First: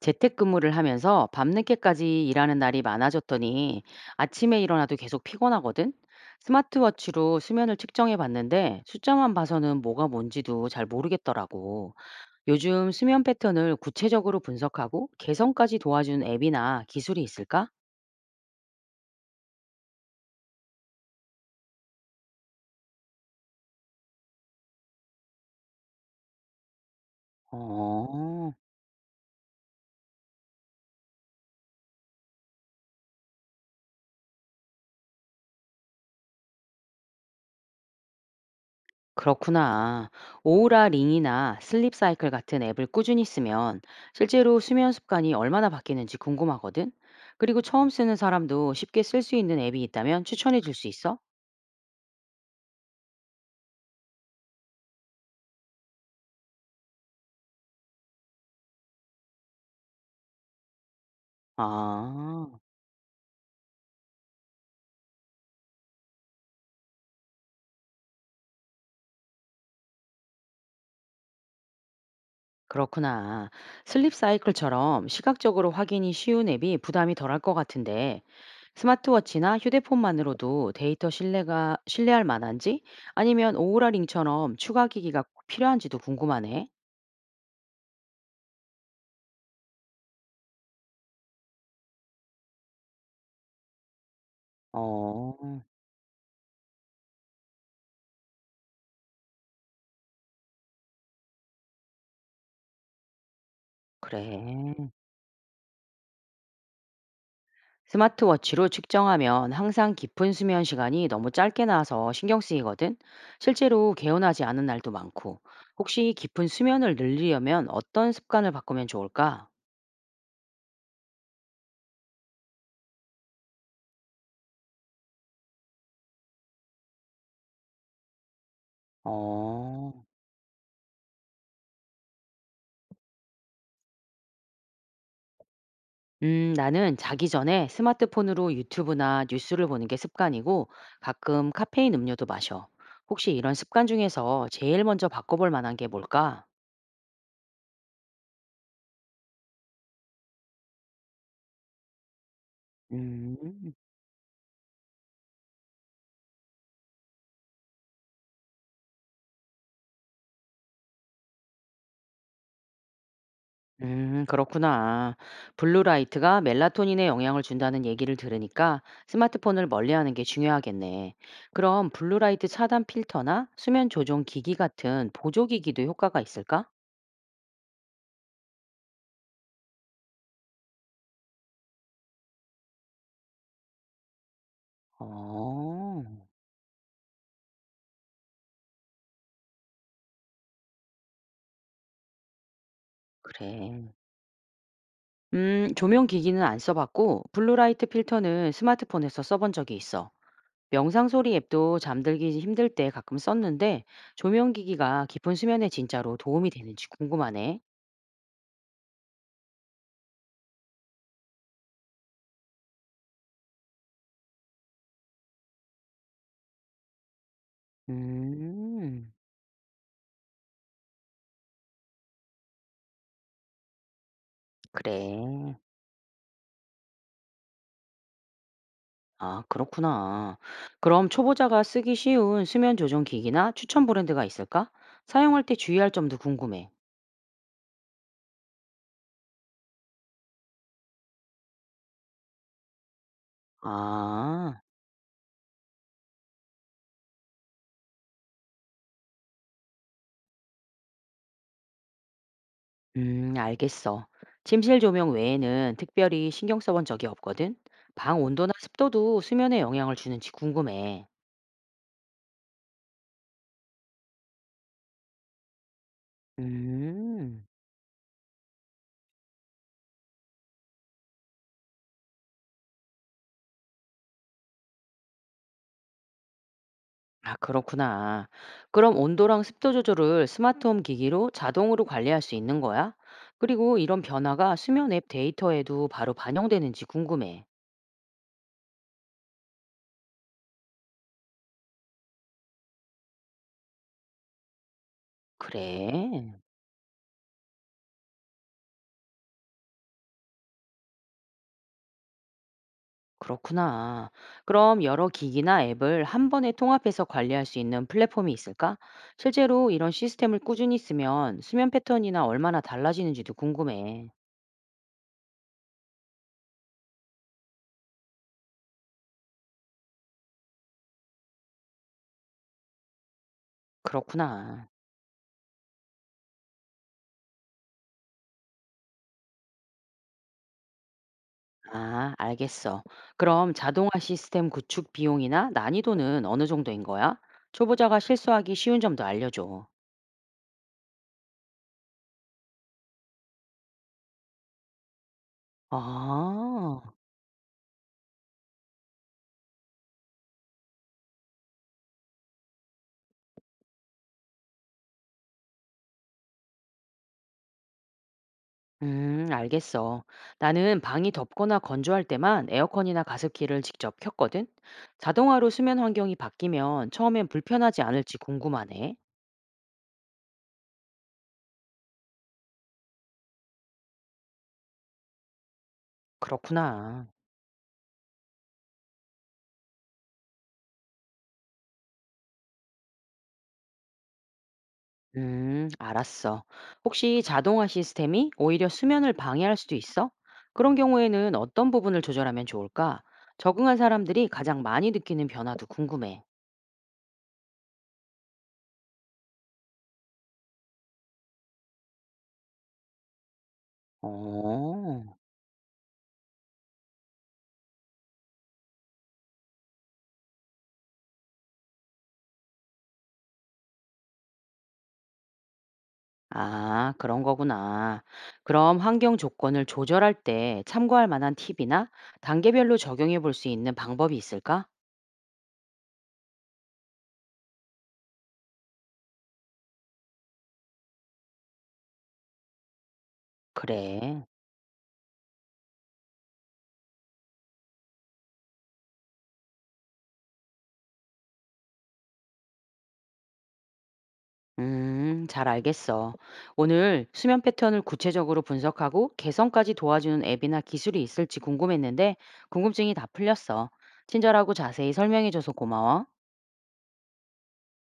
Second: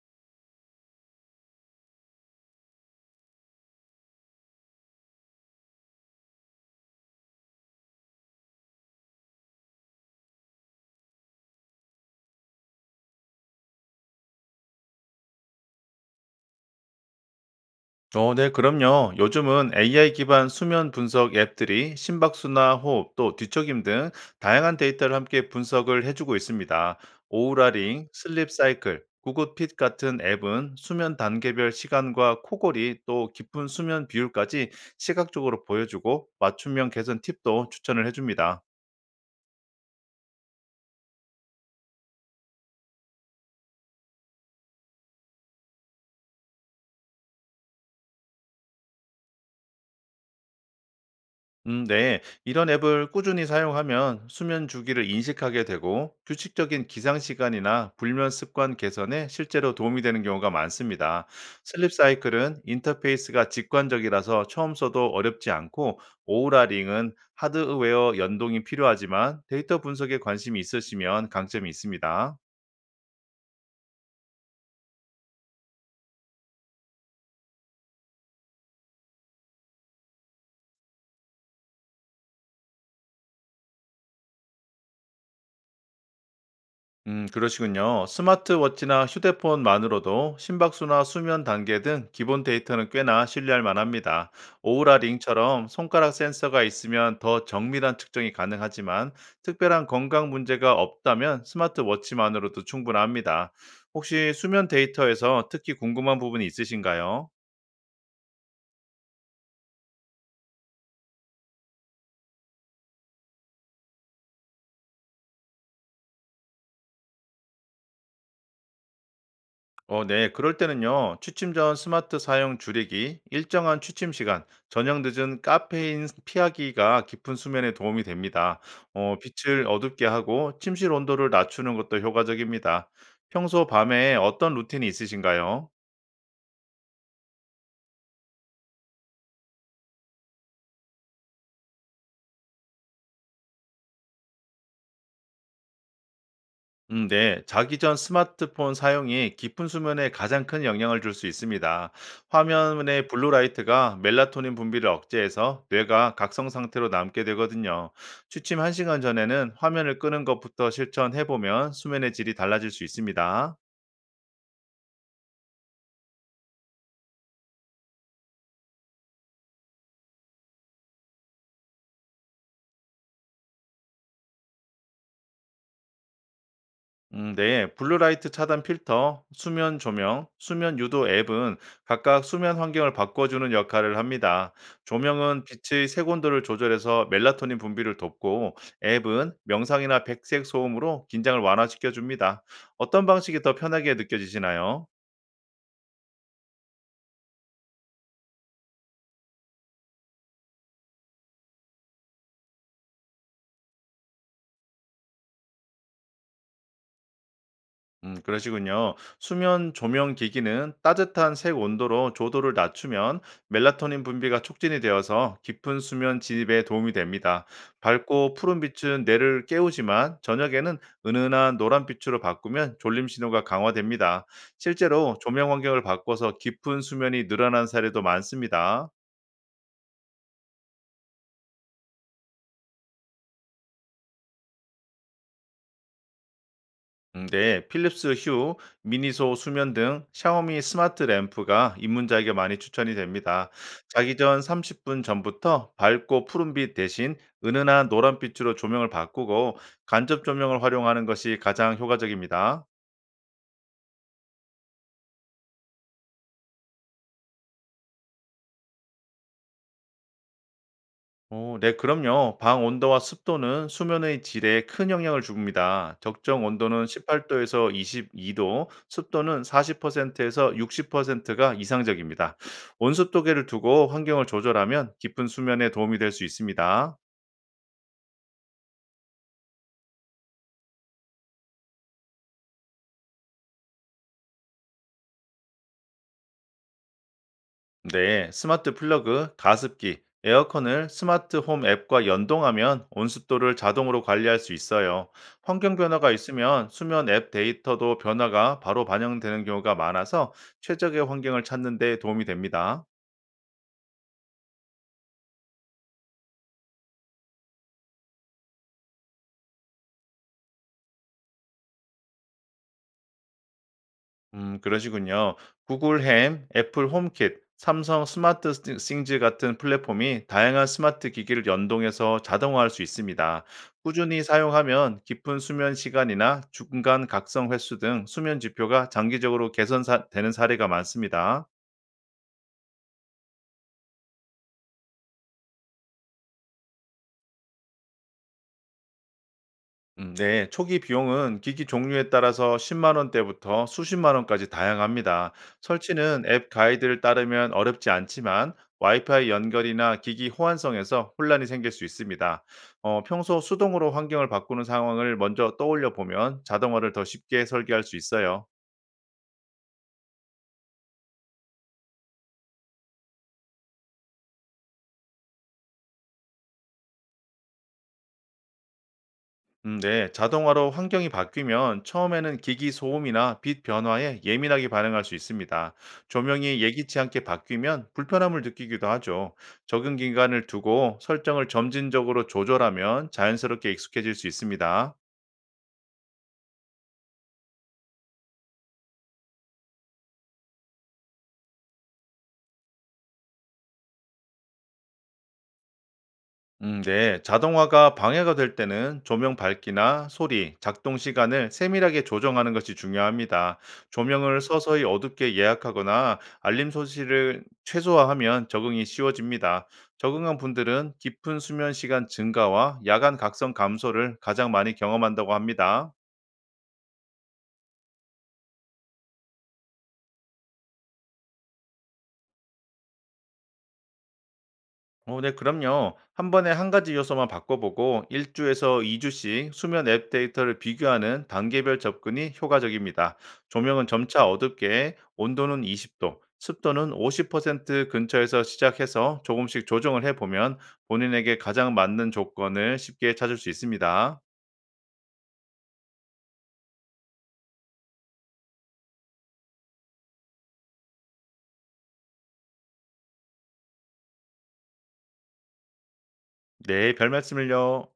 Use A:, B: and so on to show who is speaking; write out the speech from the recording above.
A: 재택근무를 하면서 밤늦게까지 일하는 날이 많아졌더니 아침에 일어나도 계속 피곤하거든? 스마트워치로 수면을 측정해 봤는데 숫자만 봐서는 뭐가 뭔지도 잘 모르겠더라고. 요즘 수면 패턴을 구체적으로 분석하고 개선까지 도와준 앱이나 기술이 있을까?
B: 네, 그럼요. 요즘은 AI 기반 수면 분석 앱들이 심박수나 호흡, 또 뒤척임 등 다양한 데이터를 함께 분석을 해주고 있습니다. 오우라링, 슬립
A: 어.
B: 사이클, 구굿핏 같은 앱은 수면 단계별 시간과 코골이, 또 깊은 수면 비율까지 시각적으로 보여주고 맞춤형 개선 팁도 추천을 해줍니다.
A: 그렇구나. 오우라 링이나 슬립 사이클 같은 앱을 꾸준히 쓰면 실제로 수면 습관이 얼마나 바뀌는지 궁금하거든? 그리고 처음 쓰는 사람도 쉽게 쓸 수 있는 앱이 있다면 추천해 줄 수 있어?
B: 네. 이런 앱을 꾸준히 사용하면 수면 주기를 인식하게 되고 규칙적인 기상 시간이나 불면 습관 개선에 실제로 도움이 되는 경우가 많습니다. 슬립
A: 아,
B: 사이클은 인터페이스가 직관적이라서 처음 써도 어렵지 않고 오우라 링은 하드웨어 연동이 필요하지만 데이터 분석에 관심이 있으시면 강점이 있습니다.
A: 그렇구나. 슬립 사이클처럼 시각적으로 확인이 쉬운 앱이 부담이 덜할 것 같은데 스마트워치나 휴대폰만으로도 신뢰할 만한지 아니면 오우라 링처럼 추가 기기가 필요한지도 궁금하네.
B: 그러시군요. 스마트워치나 휴대폰만으로도 심박수나 수면 단계 등 기본 데이터는 꽤나 신뢰할 만합니다. 오우라
A: 어,
B: 링처럼 손가락 센서가 있으면 더 정밀한 측정이 가능하지만 특별한 건강 문제가 없다면 스마트워치만으로도 충분합니다. 혹시 수면
A: 그래.
B: 데이터에서 특히 궁금한 부분이 있으신가요?
A: 스마트워치로 측정하면 항상 깊은 수면 시간이 너무 짧게 나와서 신경 쓰이거든. 실제로 개운하지 않은 날도 많고. 혹시 깊은 수면을 늘리려면 어떤 습관을 바꾸면 좋을까?
B: 네. 그럴 때는요, 취침 전 스마트 사용 줄이기, 일정한 취침 시간, 저녁 늦은 카페인 피하기가 깊은 수면에 도움이 됩니다. 빛을
A: 어.
B: 어둡게 하고 침실 온도를 낮추는 것도 효과적입니다. 평소 밤에 어떤 루틴이 있으신가요?
A: 나는 자기 전에 스마트폰으로 유튜브나 뉴스를 보는 게 습관이고 가끔 카페인 음료도 마셔. 혹시 이런 습관 중에서 제일 먼저 바꿔볼 만한 게 뭘까?
B: 네. 자기 전 스마트폰 사용이 깊은 수면에 가장 큰 영향을 줄 수 있습니다. 화면의
A: 음.
B: 블루라이트가 멜라토닌 분비를 억제해서 뇌가 각성 상태로 남게 되거든요. 취침 1시간 전에는 화면을 끄는 것부터 실천해보면 수면의 질이 달라질 수 있습니다.
A: 그렇구나. 블루라이트가 멜라토닌에 영향을 준다는 얘기를 들으니까 스마트폰을 멀리하는 게 중요하겠네. 그럼 블루라이트 차단 필터나 수면 조정 기기 같은 보조기기도 효과가 있을까?
B: 네. 블루라이트 차단 필터, 수면 조명, 수면 유도 앱은 각각 수면 환경을 바꿔주는 역할을 합니다. 조명은 빛의
A: 어,
B: 색온도를 조절해서 멜라토닌 분비를 돕고, 앱은 명상이나 백색 소음으로 긴장을 완화시켜줍니다. 어떤 방식이 더
A: 그래.
B: 편하게 느껴지시나요?
A: 조명 기기는 안 써봤고 블루라이트 필터는 스마트폰에서 써본 적이 있어. 명상 소리 앱도 잠들기 힘들 때 가끔 썼는데 조명 기기가 깊은 수면에 진짜로 도움이 되는지 궁금하네.
B: 그러시군요. 수면 조명 기기는 따뜻한 색 온도로 조도를 낮추면 멜라토닌 분비가 촉진이 되어서 깊은 수면 진입에 도움이 됩니다. 밝고 푸른 빛은
A: 음,
B: 뇌를 깨우지만 저녁에는 은은한 노란 빛으로 바꾸면 졸림 신호가 강화됩니다. 실제로 조명
A: 그래.
B: 환경을 바꿔서 깊은 수면이 늘어난 사례도 많습니다.
A: 아, 그렇구나. 그럼 초보자가 쓰기 쉬운 수면 조정 기기나 추천 브랜드가 있을까? 사용할 때 주의할 점도 궁금해.
B: 네, 필립스 휴, 미니소 수면 등 샤오미 스마트 램프가 입문자에게 많이 추천이 됩니다. 자기 전
A: 아,
B: 30분 전부터 밝고 푸른빛 대신 은은한 노란빛으로 조명을 바꾸고 간접 조명을 활용하는 것이 가장 효과적입니다.
A: 알겠어. 침실 조명 외에는 특별히 신경 써본 적이 없거든. 방 온도나 습도도 수면에 영향을 주는지 궁금해.
B: 네, 그럼요. 방 온도와 습도는 수면의 질에 큰 영향을 줍니다. 적정 온도는
A: 음,
B: 18도에서 22도, 습도는 40%에서 60%가 이상적입니다. 온습도계를 두고 환경을 조절하면 깊은 수면에 도움이 될 수 있습니다.
A: 아, 그렇구나. 그럼 온도랑 습도 조절을 스마트홈 기기로 자동으로 관리할 수 있는 거야? 그리고 이런 변화가 수면 앱 데이터에도 바로 반영되는지 궁금해.
B: 네, 스마트 플러그, 가습기, 에어컨을 스마트 홈 앱과 연동하면 온습도를 자동으로 관리할 수 있어요. 환경 변화가
A: 그래,
B: 있으면 수면 앱 데이터도 변화가 바로 반영되는 경우가 많아서 최적의 환경을 찾는 데 도움이 됩니다.
A: 그렇구나. 그럼 여러 기기나 앱을 한 번에 통합해서 관리할 수 있는 플랫폼이 있을까? 실제로 이런 시스템을 꾸준히 쓰면 수면 패턴이나 얼마나 달라지는지도 궁금해.
B: 그러시군요. 구글 햄, 애플 홈킷, 삼성 스마트 싱즈 같은 플랫폼이 다양한 스마트 기기를 연동해서 자동화할 수 있습니다. 꾸준히
A: 그렇구나.
B: 사용하면 깊은 수면 시간이나 중간 각성 횟수 등 수면 지표가 장기적으로 개선되는 사례가 많습니다.
A: 아, 알겠어. 그럼 자동화 시스템 구축 비용이나 난이도는 어느 정도인 거야? 초보자가 실수하기 쉬운 점도 알려줘.
B: 네, 초기 비용은 기기 종류에 따라서 10만 원대부터 수십만 원까지 다양합니다. 설치는 앱
A: 아.
B: 가이드를 따르면 어렵지 않지만 와이파이 연결이나 기기 호환성에서 혼란이 생길 수 있습니다. 평소 수동으로 환경을 바꾸는 상황을 먼저 떠올려 보면 자동화를 더 쉽게 설계할 수 있어요.
A: 알겠어. 나는 방이 덥거나 건조할 때만 에어컨이나 가습기를 직접 켰거든. 자동화로 수면 환경이 바뀌면 처음엔 불편하지 않을지 궁금하네.
B: 네. 자동화로 환경이 바뀌면 처음에는 기기 소음이나 빛 변화에 예민하게 반응할 수 있습니다. 조명이 예기치
A: 그렇구나.
B: 않게 바뀌면 불편함을 느끼기도 하죠. 적응 기간을 두고 설정을 점진적으로 조절하면 자연스럽게 익숙해질 수 있습니다.
A: 알았어. 혹시 자동화 시스템이 오히려 수면을 방해할 수도 있어? 그런 경우에는 어떤 부분을 조절하면 좋을까? 적응한 사람들이 가장 많이 느끼는 변화도 궁금해.
B: 네. 자동화가 방해가 될 때는 조명 밝기나 소리, 작동 시간을 세밀하게 조정하는 것이 중요합니다. 조명을 서서히
A: 어.
B: 어둡게 예약하거나 알림 소시를 최소화하면 적응이 쉬워집니다. 적응한 분들은 깊은 수면 시간 증가와 야간 각성 감소를 가장 많이 경험한다고 합니다.
A: 아, 그런 거구나. 그럼 환경 조건을 조절할 때 참고할 만한 팁이나 단계별로 적용해 볼 수 있는 방법이 있을까?
B: 네, 그럼요. 한 번에 한 가지 요소만 바꿔보고 1주에서 2주씩 수면 앱 데이터를 비교하는 단계별 접근이 효과적입니다. 조명은
A: 그래.
B: 점차 어둡게, 온도는 20도, 습도는 50% 근처에서 시작해서 조금씩 조정을 해보면 본인에게 가장 맞는 조건을 쉽게 찾을 수 있습니다.
A: 잘 알겠어. 오늘 수면 패턴을 구체적으로 분석하고 개선까지 도와주는 앱이나 기술이 있을지 궁금했는데 궁금증이 다 풀렸어. 친절하고 자세히 설명해줘서 고마워.
B: 네, 별 말씀을요.